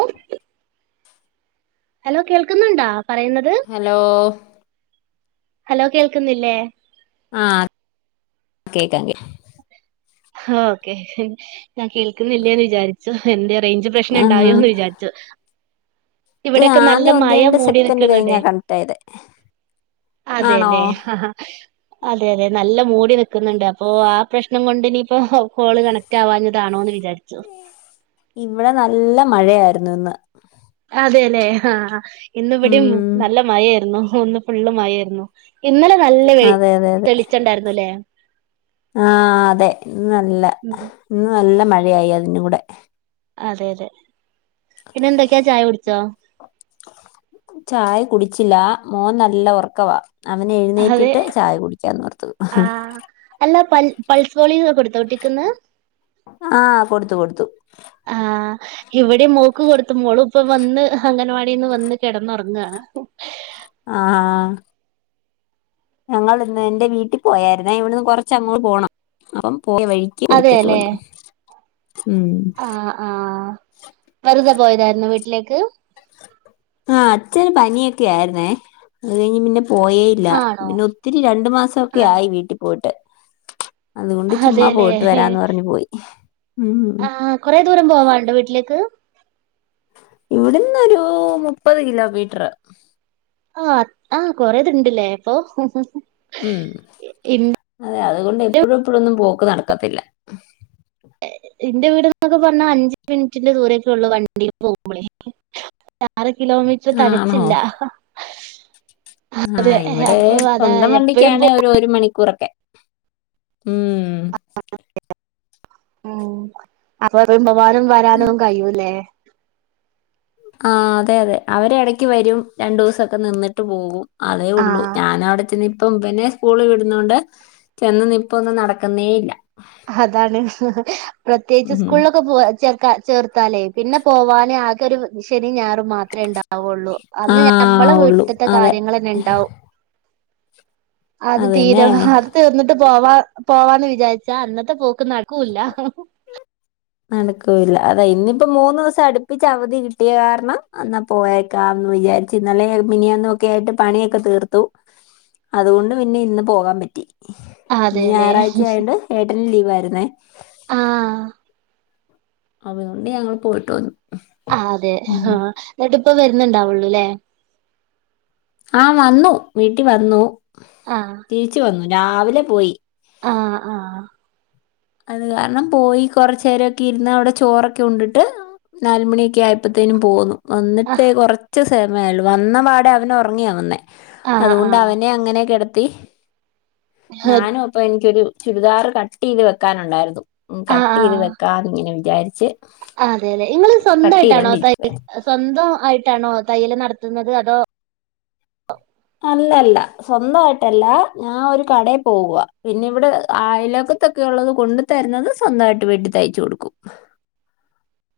ങും hello കേൾക്കുന്നുണ്ടോ hello hello കേൾക്കുന്നില്ലേ ആ കേക്കാം കേ ഹോം ഓക്കേ ഞാൻ കേൾക്കുന്നില്ലേന്ന് വിചാരിച്ചു എന്റെ റേഞ്ച് പ്രശ്നം ആ ഉണ്ടായോ എന്ന് വിചാരിച്ചു അല്ല ഇവിടെയൊക്കെ നല്ല ആദ്യം ഒന്ന് മഴ രണ്ട് മൂടി സെക്കൻഡ് കഴിഞ്ഞാ നിൽക്കുന്നുണ്ടേ കണക്ട് ആയത് ആണോ അതെല്ലേ അതെതെ നല്ല മൂടി നിൽക്കുന്നുണ്ട് അപ്പോ ആ പ്രശ്നം കൊണ്ട് ഇനിയിപ്പോ കോള് കണക്ട് ആവാഞ്ഞതാണോ എന്ന് വിചാരിച്ചു ഇവിടെ നല്ല മഴയായിരുന്നു ഇന്ന് അതെല്ലെ ആ ആഹ് ഇന്നിവിടെയും ഉം നല്ല മഴയായിരുന്നു ഇന്ന് ഫുള്ളും മഴയായിരുന്നു ഇന്നലെ നല്ല വെയി തെളിച്ചമുണ്ടായിരുന്നല്ലേ ആഹ് അതെ ഇന്ന് നല്ല ഉം ഇന്ന് നല്ല മഴയായി അതിനും കൂടെ അതെ അതെ പിന്നെന്തൊക്കെയാ ചായ കുടിച്ചോ ചായ കുടിച്ചില്ല മോൻ നല്ല ഉറക്കവാ അവന് അതെ എഴുന്നേറ്റിട്ട് ചായ കുടിക്കാന്നോർത്തു ആഹ് അല്ല പൽ പൾസ് പോളിയോക്ക കൊടുത്തോ കുട്ടിക്കിന്ന് ആ കൊടുത്തു കൊടുത്തു ആ ഇവിടെം മോക്ക് കൊടുത്തു മോള് ഇപ്പം വന്ന് അംഗൻവാടിന്ന് വന്ന് കെടന്നുറങ്ങയാണ് ആ ആ ഞങ്ങള്ന്ന് എന്റെ വീട്ടിൽ പോയാരുന്നേ ഇവിടുന്ന് കുറച്ചങ്ങോട്ട് പോണം അപ്പം പോയ വഴിക്ക് കൊടുത്തിട്ട് വന്നു ഉം ആ ആ വെറുതെ പോയതായിരുന്നൊ വീട്ടിലേക്ക് ആഹ് അച്ഛന് പനിയൊക്കെ ആയിരുന്നേ അത് കഴിഞ്ഞ് പിന്നെ പോയേയില്ല ആണോ പിന്നെ ഒത്തിരി രണ്ടു മാസമൊക്കെ ആഹ് ആയി വീട്ടിൽ പോയിട്ട് അതുകൊണ്ട് ചുമ്മാ അതെല്ലേ പോയിട്ട് വരാന്ന് പറഞ്ഞ് പോയി ഉം ആ കൊറെ ദൂരം പോവാണ്ടോ വീട്ടിലേക്ക് ഇവിടുന്ന് ഒരു മുപ്പത് കിലോമീറ്റർ ആ ആ കൊറെദൂരണ്ടല്ലേ അപ്പൊ ഉം അതെ അ അതുകൊണ്ട് എപ്പഴും എപ്പഴുമൊന്നും പോക്ക് നടക്കത്തില്ല എന്റെ വീടെന്നൊക്കെ പറഞ്ഞാൽ അഞ്ച് മിനിറ്റിന്റെ ദൂരമൊക്കേയുള്ളൂ വണ്ടിയിൽ പോകുമ്പഴേ ആറ് കിലോമീറ്റർ ആണോ തെകച്ചില്ല ആഹ് ഇവിടെ അപ്പൊ അതാ സ്വന്തം എപ്പഴും പോ വണ്ടിക്കാണ് ഒരു ഒരു മണിക്കൂറൊക്കെ ഉം ഉം അപ്പൊ [unintelligible] പോവാനും വരാനും കഴിയൂല്ലേ ആഹ് അതെ അതെ അവര് ഇടയ്ക്ക് വരും രണ്ടു ദിവസമൊക്കെ നിന്നിട്ട് പോകും അതേ ഉള്ളൂ ആഹ് ഞാനവിടെ ചെന്ന് ഇപ്പം ഇവനെ സ്കൂളിൽ വിടുന്ന കൊണ്ട് ചെന്ന് നിൽപ്പൊന്നും നടക്കുന്നേ ഇല്ല അതാണ് പ്രത്യേകിച്ച് ഉം. സ്കൂളിലൊക്കെ പോ ച ചേർത്താലേ പിന്നെ പോവാനെ ആകെ ഒരു ശനിം ഞായറും മാത്രമേ ഉണ്ടാവുള്ളൂ ആ അന്ന് നമ്മളെ ഉള്ളു വീട്ടിലത്തെ അതെ കാര്യങ്ങള് തന്നെ ഉണ്ടാവും അത് തീരെ അതന്നെ അത് തീർന്നിട്ട് പോവാ പോവാന്ന് വിചാരിച്ചാ അന്നത്തെ പോക്ക് നടക്കൂല്ല നടക്കൂല്ല അതെ ഇന്നിപ്പോ മൂന്ന് ദിവസം അടുപ്പിച്ച് അവധി കിട്ടിയ കാരണം എന്നാ പോയേക്കാം വിചാരിച്ചു ഇന്നലേം മിനിഞ്ഞാന്നും ഒക്കെ ആയിട്ട് പണിയൊക്കെ തീർത്തു അതുകൊണ്ട് പിന്നെ ഇന്ന് പോകാൻ പറ്റി ഇന്ന് അതെല്ലേ ഞായറാഴ്ച ആയോണ്ട് ഏട്ടനും ലീവായിരുന്നേ ആഹ് അത് കൊണ്ട് ഞങ്ങൾ പോയിട്ട് വന്നു ആ അതെ ആ ഉം. എന്നിട്ടിപ്പം വരുന്ന്ണ്ടാവുള്ളുല്ലേ ആഹ് വന്നു വീട്ടിൽ വന്നു ആഹ് രിച്ചു വന്നു രാവിലെ പോയി ആഹ് ആഹ് അത് കാരണം പോയി കൊറച്ച നേരമൊക്കെ ഇരുന്ന് അവിടെ ചോറൊക്കെ ഉണ്ടിട്ട് നാല് മണിയൊക്കെ ആയപ്പോഴത്തേനും പോകന്നു വന്നിട്ടേ ആഹ് കൊറച്ച് സമയേള്ളു വന്ന പാടെ അവന ഉറങ്ങിയാവന്നേ ആഹ് അതുകൊണ്ട് ആഹ് അവനെ അങ്ങനെൊ കെടത്തി ഞാനും അപ്പൊ എനിക്കൊരു ചുരിദാർ കട്ട് ചെയ്ത് വെക്കാനുണ്ടായിരുന്നു ഉം കട്ട് ചെയ്ത് വെക്കാന്ന് ഇങ്ങനെ വിചാരിച്ച് ആ അതെ അല്ലെ നിങ്ങള് കട്ട് സ്വന്തമായിട്ടാണോ തൈ ചെയ്തോണ്ടിരിക്കുവായിരുന്നു സ്വന്തം ആയി ട്ടാ ണോ തയ്യല് നടത്തുന്നത് അതോ അല്ലല്ല സ്വന്തമായിട്ടല്ല ഞാൻ ഒരു കടയിൽ പോവുക പിന്നെ ഇവിടെ ആയിലകത്തൊക്കെ ഉള്ളത് കൊണ്ട് തരുന്നത് സ്വന്തമായിട്ട് വീട്ടി തയ്ച്ചു കൊടുക്കും [inaudible]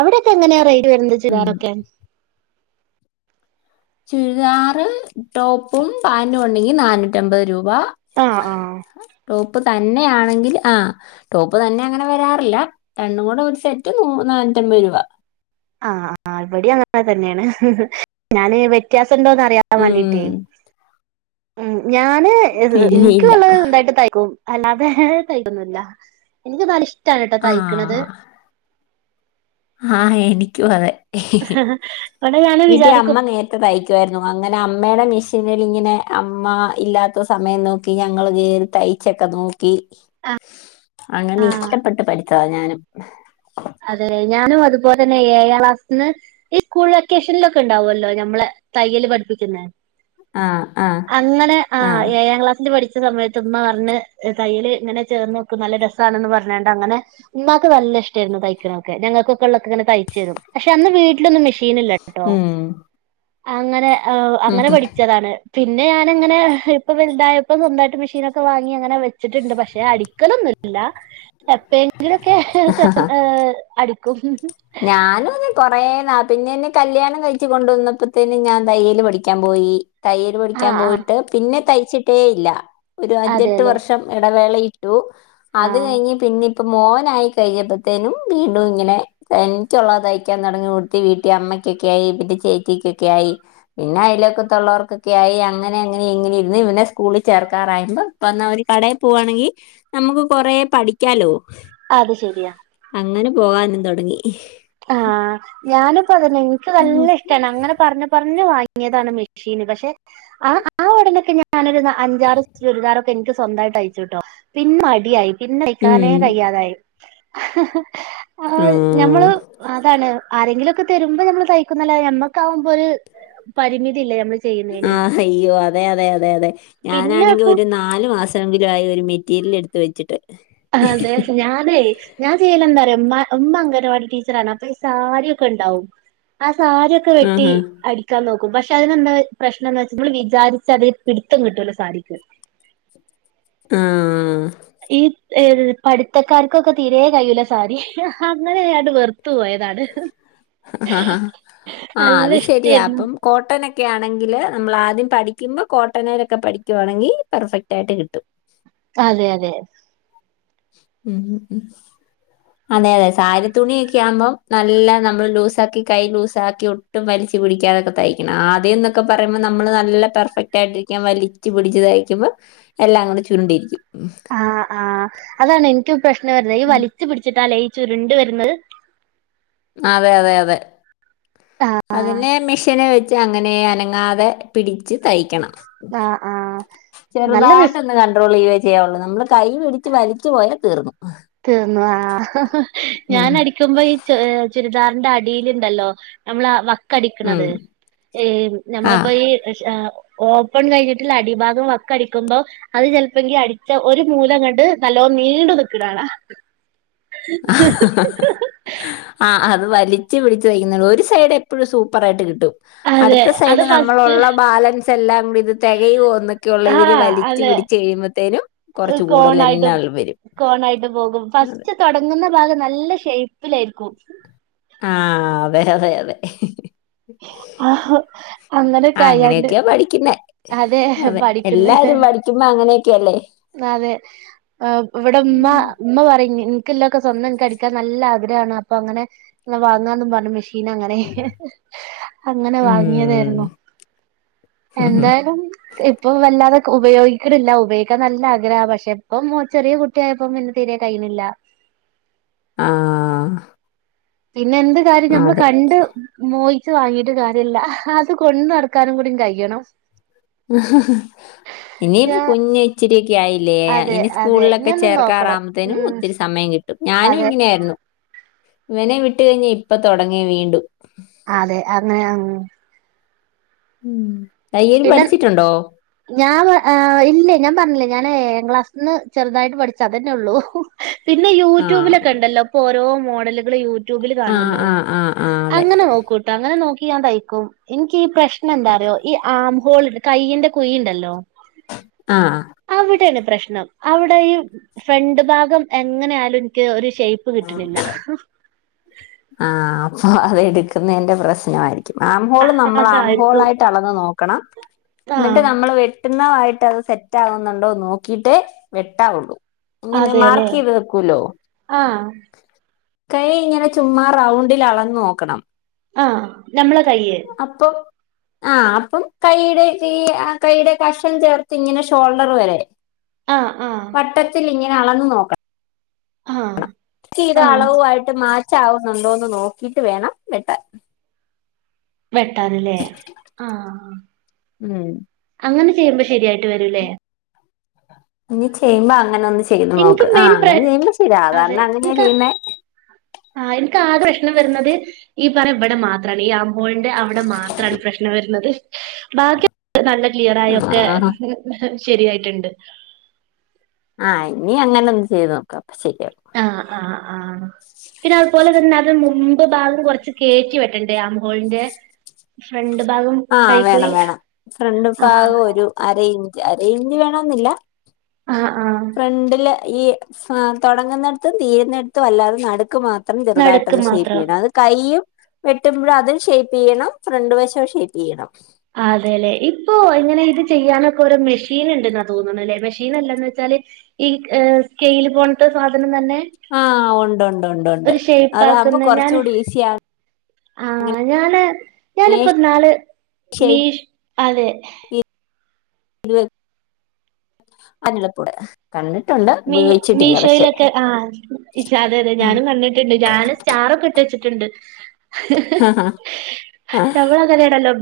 അവിടൊക്കെ എങ്ങനെയാ റെയ്ഡ് വരുന്നത് ഉം ചുരിദാറൊക്കെ ചുരിദാറ് ടോപ്പും പാന്റും ഉണ്ടെങ്കിൽ നന്നൂറ്റ അമ്പത് രൂപ ആഹ് ആഹ് വ ടോപ്പ പ്പ് തന്നെ ആണെങ്കിൽ ആ ടോപ്പ് തന്നെ അങ്ങനെ വരാറില്ല രണ്ടും കൂടെ ഒരു സെറ്റ് മുന പ്പ മുപത്തൻപത് രൂപ ആഹ ആ ഇപടി അങ്ങനെ തന്നെയാണ് ഞാന് വ്യത്യാസ ണ്ടോന്ന് അറിയൻ ഉം വേണ്ടിട്ടേ ഉ ഞാന് ഇല്ല എനിക്ക ഇല്ല ഉള്ളത് എന്തായിട്ട് തയക്കും അല്ലതേ തയ്ക്കൊന്നില്ല എനിക്ക് നല്ല ഇഷ്ടണ്ട്ടോ ആ തയ്ക്കണത് ആ എനിക്കും അതെ ഇവിടെ ഞാന് വീട്ടി വിചാരിക്കും അമ്മ നേരത്തെ തയ്ക്കുഅയിരുന്നു അങ്ങനെ അമ്മയുടെ മിശി നിൽ ഇങ്ങനെ അമ്മ ഇല്ലാത്ത സമയം നോക്കി ഞങ്ങ കയറി തയ്ച്ചൊക്കെ നോക്ക അങ്ങനെ ആഹ് ഇഷ്ടപ്പെട്ട് പഠിച്ചതാ ഞാനും അതെ ഞാനും അതുപോലെ തന്നെ ഏഴാം ക്ലാസ്സത്തിന്ന് ഈ സ്കൂൾ വെക്കേഷനില ഒക്കെ ഉണ്ടാവുമല്ലോ നമ്മളെ തയ്യൽ പഠിപ്പിക്കുന്ന ആ ആ അങ്ങനെ ആ ഏഴാം ക്ലാസ്സി പഠി ച്ച സമയത്ത് ഉമ്മ പറഞ്ഞ് തയ്യൽ ഇങ്ങനെ ചേർന്ന് നോക്ക നല്ല രസാണന്ന് പറഞ്ഞണ്ട് അങ്ങനെ ഉമ്മാക്ക് നല്ല ഇഷ്ടമായിരുന്നു തയ്ക്കക്കെഞങ്ങൾക്കെള്ളെ തയ്ച്ച തും പക്ഷെ അന്ന് വീട്ടലൊന്നും മെഷീണില്ലട്ടോ ഉം അങ്ങനെ ഉം അങ്ങനെ പഠിച്ചതാണ് പിന്നെ ഞാനിങ്ങെ ഇപ്പൊ വൽതായപ്പം സ്വന്തായിട്ട് മെഷീനൊക്കെ വാങ്ങി അങ്ങനെ വെച്ചിട്ടുണ്ട് പക്ഷെ അടിക്കലൊന്നില്ല എപ്പോയെങ്കിലുംക്കെ അടിക്കും ഞാനും അതെ കൊറേ നാ പിന്നെ കല്യാണം കഴിച്ച് കൊണ്ട വന്നപ്പോത്തന്നെ ഞാൻ തയ്യല് പഠിക്കാൻ പോയി തയ്യല് ആ പടിക്കാൻ ആ പോയിട്ട് പിന്നെ തയ്ച്ചിട്ടേ ഇല്ല ഒരു അഞ്ചെട്ട് അതെല്ലേ വർഷം ഇടവേള ട്ടു ആ അത് കഴിഞ്ഞ് പിന്നെ ഇപ്പ മോനായി കഴിയപ്പോത്തേനും വീണും ഇങ്ങനെ തനിച്ചുള്ളത്യ്ക്കാൻ തുടങ്ങി കൊടുത്തി വീട്ടിൽ അമ്മയ്ക്കൊക്കെ ആയി പിെ ചേച്ചക്ക്ക്കെ ആയി പിന്നെ അയാൽ വകാത്തുല്ലോർക്കൊക്കെ അങ്ങന അങ്ങനെങ്ങനെ ഇെ സ്കൂൽ ചേർക്കാറായുമ്പോ കടൽ ആണെങ്ക നമുക്ക് കൊറേ പഠിക്കാലോ അത് ശെരിയാ അങ്ങനെ പോകാനും തുടങ്ങി ആ ഞാനിപ്പോ ധന്നെ എനിക്ക് ഉം നല്ല ഇഷ്ടന്നേ അങ്ങനെ പറഞ് പറഞ്ഞ ഞ്ഞ് വങ്ങിയതാണ് മെഷീൻ പക്ഷെ ആ ഉടനെയൊക്കെ ഞാ അഞ്ചർ ചുരിദാറൊക്കെ എനിക്ക് സ്വന്തട്ട് അയച്ചുട്ടോ പിന്നെ മടിയായി പിന്നെ അഴക്കാനേ ഉം കയ്യാതായി ആ ആഹ് ഞമ്മള് ആരെങ്കിലുംക്കെ തരുമ്പോ നമ്മ തൈക്കും ന്നല്ലാദേ നമ്മക്കകുമ്പോ ഒരു പരിമിതിഇല്ല ആ അയ്യോ അതെ അതെ അതെ അതെ പിന്നെ ഞാനാണെങ്കിൽ ഇപ്പം ഒരു നാല് മാസം ങ്കില ആ ഒരു മെറ്റീരിയൽ എടുത്ത് വെച്ചിട്ട് അതെ ഞാനെയ് ഞാൻ ചെയ്യല എന്താറിയോ അമ്മ അംഗൻവാടി ടീച്ചറാണ് അപ്പൊസാരി ക്കെ ഉണ്ടാവും അധ് സാരിക്കെ വെട്ടി ആഹാ അടിക്കാൻ നോക്കും ക്കും പക്ഷെ അതിനന്താ പ്രശ്നം എന്ന് വെച്ചാ നമ്മൾ വിചാരിച്ച്തിൽ പിട്ത്തം കിട്ടുലോ സാരിക്ക് ആ ഏ പഠിത്തക്കാർക്കൊക്കെ ീരെേ കഴൂല്ല സാരി അങ്ങനെട്ട് വെറ ആഹ് നല്ല അത് ശരിയാ ഇഷ്ടായിരുന്നു അപ്പം കോട്ടെ ക്കെ ആണെങ്കിൽ നമ്മൾ ആദ്യം പഠിക്കുമ്പോ കോട്ടനയിലൊക്കെ പഠിക്കുവാണെങ്കിൽ പെർഫെക്റ്റ് ആയിട്ട് കിട്ടും അതെ അതെ ഉം ഉ ഉം അതെ അതെ സാരി തുണിയ ഒക്കെ ആകുമ്പോം നല്ല നമ്മള് ലൂസ ആക്കി കൈ ലൂസ ആക്കി ഒട്ടും വലിച്ചു പിടിക്കാതൊക്കെ തയ്ക്കണം ആദ്യം എന്നൊക്കെ പറയ്പോൾ നമ്മള് നല്ല പെർഫെക് ആട്ടിരിക്കാൻ വലിച്ച് പിടിച്ച് തയ്ക്കുമ്പോൾ എല്ലാം കൂടെ ചുരുണ്ടിരിക്കും ആഹ് ആഹ് അതാണ് എനിക്ക് പ്രശ്നം വരുന്നത് ഈ ഉം വലിച്ചു പിടിച്ചിട്ട് ലയിച്ചുരുണ്ട് വരുന്നത് അതെ അതെ അതെ ആഹ് അതിനെ മിഷന് വെച്ച് അങ്ങനെ അന- അങ്ങാതെ പിടിച്ചു തയ്ക്കണം ആഹ് ആഹ് നല്ല ചെറുതായിട്ട ഒന്ന് കണ്ട്രോൾ ചെയ- ശയാള്ളൂ നമ്മള് കൈ പിടിച്ച് വലിച്ചു പോയാൽ തീർന്നു തീർന്നുവാ ഉം. ഞാൻ ഉം. അടിക്കുമ്പോ ഈ ചുരിദാറിൻന്റെ അടി- ണ്ടല്ലോ നമ്മള ഉം. വക്കടിക്കുന്നത് ആ നമ്മളപ്പോ ഈ- ഓപ്പൺ കഴിഞ്ഞിട്ടുള്ള അടിഭാഗം വക്ക അടിക്കുമ്പോ അത് ചിലപ്പോെങ്ക അടിച്ച ഒരു മൂലം കണ്ട് നല്ലോ നീണ്ട നക്കിടണാ ആഹ് അത് വലി- ഉച്ചച്ച് പിളിച്ച വയ്ക്കുന്നുണ്ട് ഒരുൈഡ എപ്പോഴും സൂപ്പറായിട്ട് കിട്ടും അതെ അടുത്ത അത് സൈഡ് ഫസ്റ്റ് നമ്മളുള്ള ബാലൻസ് എല്ലാം കൂടി ഇത് തികയോ എന്നൊക്കെയള്ള ഇതിൽ ആഹ് വലിച്ച അതെ വി- കോണായിട്ട് തന്നെ ആൾ വരും കോണായിട്ട് പോകും അതെ. ഫസ്റ്റ് തങ്ങുന്ന ഭാഗം നല്ല ഷേപ്പിലായിരിക്കും ആഹ് അതെ അതെ അതെ അങ്ങനെ കയ്യാണ്ട് അങ്ങനെയൊക്കെയ പഠിക്കുന്നെ- അതെ എല്ലാരും പഠിക്കുമ്പോ അങ്ങനെയൊക്കെയല്ലേ അതെ് ഇവിടെ ഉമ്മ ഉം. ഉമ്മ പറ- നിനിക്കെല്ലാംക്കെ സ്വന്തം എനക്ക് അടിക്കാൻ നല്ല ആഗ്രഹമാണ് അപ്പൊ അങ്ങനെ വാങ്ങാന്ന പറഞ്ഞു മെഷീ- ൻ അങ്ങനെ അങ്ങനെ വാങ്ങിയതായിരുന്നു ഉം. എന്തായാലും ഇപ്പൊ വല്ലാതെ ഉപയോഗിക്കടില്ല ഉപയോഗിക്കാൻ നല്ല ആഗ്രഹ പക്ഷെ ഇപ്പം ചെറിയ കുട്ടിയായപ്പ പിന്നെ തീരെ ടൈമില്ല ആഹ് പിന്നെ എന്ത് കാര്യം നമ്മൾ കണ്ട് മോയി വാങ്ങീട്ട് കാര്യമില്ല അത് കൊണ്ട് നടക്കാനും കൂടി കഴിയണം ഇനി ഇപ്പൊ ഞാ കുഞ്ഞ ഇച്ചിരി ക്കായില്ലേ അതെ ഇനി അതെ ഇനി സ്കൂളിലൊക്കെ ഒന്ന് നോക്കണം ചേർക്കാറാുമ്പത്തേനും ഉം ഒത്തിരി സമയം കിട്ടി ഞാനും അതെ ഇങ്ങനെയായിരുന്നു ഇവനെ വിട്ട കഴിഞ്ഞഞ് ഇപ്പൊ തുടങ്ങിയ വീണ്ടു അതെ അങ്ങനെ ഉം തയ്യൽ പിന്നെ പഠിച്ചിട്ടുണ്ടോ? ഞാൻ ആ ഇല്ലേ ഞാൻ പറഞ്ഞില്ലേ ഞാൻ എഏ ക്ലാസ്സിൽ നിന്ന് ചെറുതായിട്ട് പഠിച്ചാത തന്നെ ഉള്ളൂ പിന്നെ ആ. യൂട്യൂബിലൊക്കെ ഉണ്ടല്ലോ ഇപ്പോ ഓരോ മോഡലുകൾ യൂ യടൂബിൽ ആ കാണല്ലോ ആ ആ ആ അതെ. അങ്ങനെ നോക്കൂട്ടോ അങ്ങനെ നോക്കിയക്കും ഈ പ്രശ്ന എന്താറോ ഈ ആംഹോൾ കയ്യന്റെ കുഴുണ്ടല്ലോ ആഹ പ്രശ്നം അവിടെ ഫ്രണ്ട് ഭാഗം എങ്ങനൊലും എനിക്ക് ഷേപ്പ് കിട്ടുന്നില്ല ആ അപ്പൊ അതെടുക്കുന്നതിന്റെ പ്രശ്നമായിരിക്കും ആംഹോള് ആ നമ്മൾ ആംഹോൾ താഴത്തു ആയിട്ട് അളന്ന് നോക്കണം ആ എന്നിട്ട് നമ്മൾ വ കിട്ടുന്നതായിട്ട് അത് സെറ്റ ആകുന്നുണ്ടോ നോക്കിട്ടേ വെട്ടാവുള്ളൂ അങ്ങനെ അതെല്ലേ മാർക്ക് ചെയ്ത് വെക്കൂലോ ആ കൈ ഇങ്ങനെ ചുമ്മാ റൗ ആഹ് നമ്മളെ കയ് ആഹ് അപ്പം കൈയുടെ ഈ കൈയുടെ കഷം ചേർത്ത് ഇങ്ങനെ ഷോൾഡർ വരെ ആഹ് ആഹ് വട്ടത്തിൽ ഇങ്ങനെ അളന്ന് നോക്കാം ആഹ് ഇത് അളവു ആയിട്ട് മാറ്റാവുന്നുണ്ടോന്ന് നോക്കിട്ട് വേണം വെട്ടാൻ വെട്ടാനല്ലേ ആ ഉം അങ്ങനെ ചെയ്യുമ്പോ ശരിയായിട്ട് വരല്ലേ ഇ ചെയ്യുമ്പോ അങ്ങനെ ഒന്ന് ചെയ്ത് എനിക്ക് നോക്ക് മെയിൻ ആഹ് പ്ര അങ്ങനെ ചെയ്യുമ്പ ശരിയാ കാരണം അങ്ങനെയാ ചെയ്യുന്നത് ആഹ് എനിക്ക് ആകഷ്നം വരുന്നത് ഈ പറ ഇവിടെ മാത്രമാണ് ഈ ആമ്പോഴിന്റെ അവിടെ മാത്രമാണ് പ്രശ്നം വരുന്നത് ബാക്കി നല്ല ക്ലിയറ ആയൊക്കെ ആഹ് ശരിയായിട്ടുണ്ട് ആഹ് ഇനി അങ്ങനെ ഒന്ന് ചെയ്ത് നോക്കാം അപ്പൊ ശരിയാവും ആഹ ആ ആഹ് പിന്നെ അതുപോലെ തന്നെ അതി മുമ്പ് ഭാഗം കുറച്ച് കേയറ്റി വറ്റണ്ടേ ആംഹോളിന്റെ ഫ്രണ്ട് ഭാഗം ആഹ് വേണം കൈക്കുഴി വേണം ഫ്രണ്ട് ആഹ് ഭാഗം ഒരു അര ഇഞ്ച് അര ഇഞ്ച് വേണെന്നില്ല ആഹ് ആഹ് ഈ തുടങ്ങുന്നിടത്തും തീരുന്നിടത്തും അല്ലാതെ നടുക്ക് മാത്രം അത്രം നടുക്ക് ചെറുതായിട്ടൊന്ന് ഷേപ്പ് മാത്രം ചെയ്യണം അത് കൈ്യും വെട്ടുമ്പോും അതും ഷേപ്പ് ചെയ്യണം ഫ്രണ്ട് വശം ഷേ്ണം വീണം ആ അതെ അല്ലെ ഇപ്പൊ ഇങ്ങനെ ഇത് ചെയ്യാനൊക്കെ ഒരു മെഷീൻ ഉണ്ട്ന്നാ തോന്നണല്ലേ മെഷീൻ അല്ലാന്ന് വെച്ചാൽ ഈ സ്കെയില് പോണത്തെ സാധനം തന്നെ ആ ഉണ്ട് ഉണ്ട് ഉണ്ട് ഉണ്ട് ഒരു ഷേപ്പ് അതാകുമ്പോ ആക്കുന്ന ഞാൻ കുറച്ചുകൂടി ഈസിയാണ് അങ്ങനെ ആഹ് ഞാന് ഞാനിപ്പൊ നാള് ഷേപ്പ് മീഷ് അതെ ഇരു അനിളപ്പുട കണ് മീ മീഷോയിലൊക്കെ ആ അതെ അതെ ഞാനും കണ്ടിട്ടുണ്ട് ഞാന് സ്റ്റാറ ഒക്കെ ഇട്ട് വെച്ചിട്ട് ആ നമ്മളങ്ങനേണല്ലോ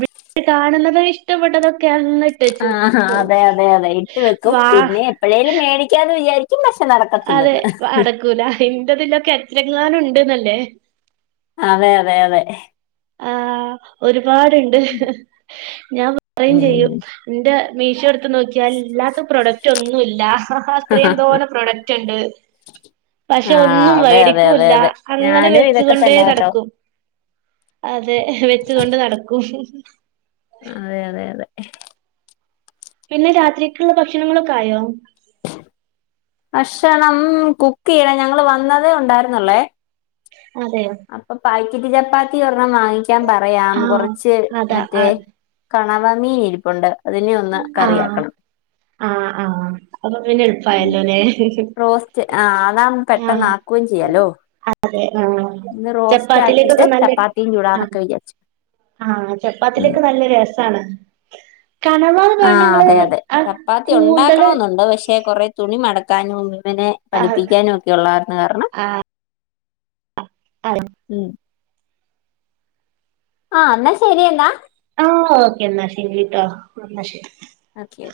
കാണുന്നത് ഇഷ്ടപ്പെട്ടതൊക്കെ എന്നിട്ട് ചോപ്പോ അതെ അതെ അതെ ഇട്ട് വെക്കും വാ പിന്നെ എപ്പോഴേലും മേടിക്കാന്ന് വിചാരിക്കും പക്ഷെ അതെ നടക്കത്തില്ലെന്ന് നടക്കൂല എന്തതിലൊക്കെ എത്ര ങ്ങാനും ഉണ്ട്ന്നല്ലേ അതെ അതെ അതെ ആഹ് ഒരുപാടുണ്ട് ഞാൻ പറുകയും ചെയ്യും ഉം എന്റെ നോക്കിയാ അല്ലാത്ത പ്രോഡക്റ്റ് ഒന്നുല്ല അത്രയും തോന്ന പ്രോഡക്റ്റ് ഉണ്ട് പക്ഷെ ആഹ് ഒന്നും അതെ അതെ അതെ മേടിക്കൂല്ല അതെ അങ്ങനെ ഞാനും വെച്ചുക ഇതൊക്കെ കൊണ്ടേ തന്നെ കേട്ടോ നടക്കും അതെ വെച്ചു കൊണ്ട് നടക്കും അതെ അതെ അതെ പിന്നെ രാത്രിക്ക് ഉള്ള ഭക്ഷണങ്ങളൊക്കെയോ ഭക്ഷണം കുക്ക് ചെയ്യണം ഞങ്ങള് വന്നതേ ഉണ്ടായിരുന്നല്ലേ അതെയോ അപ്പൊ പാക്കറ്റ് ചപ്പാത്തി ഒരെണ്ണം വാങ്ങിക്കാൻ പറയാം ആഹ് കുറച്ച് അതാ മറ്റേ ആഹ് കണവ മീൻ ഇരിപ്പുണ്ട് അതിനെ ഒന്ന് കറിയാക്കണം ആഹ് ആഹ് അപ്പൊ പിന്നെ ഉം എളുപ്പായല്ലോല്ലേ റോസ്റ്റ് ആ അതാം പെട്ടെന്ന് ആഹ് ആാക്കുകയും ചെയ്യാലോ അതെ ആഹ് ഇന്ന് റോസ്റ്റ് ആക്കിട്ട് ചപ്പാത്തിലേക്കൊക്കെ നല്ല ചപ്പാത്തിയും ആഹ് ചൂടാന്നൊക്കെ വിചാരിച്ചു ആഹ് ഉം ചപ്പാത്തിലേക്ക് നല്ല രസമാണ് ആ അതെ അതെ ആ ചപ്പാത്തി കൂന്തള് ഉണ്ടാക്കണെന്നുണ്ട് പക്ഷെ കുറെ തുണി മടക്ക ക്കാനും ഇവനെ ആഹ് പഠിപ്പിക്കാനും ഒക്കെ ഉള്ളർരുന്ന കാരണം. ആ ഉം ആ എന്നാ ശരിയെന്നാ. ആഹ് ഓക്ക എന്നാശരിട്ടോ. എന്നാ ശരി ഓക്കെ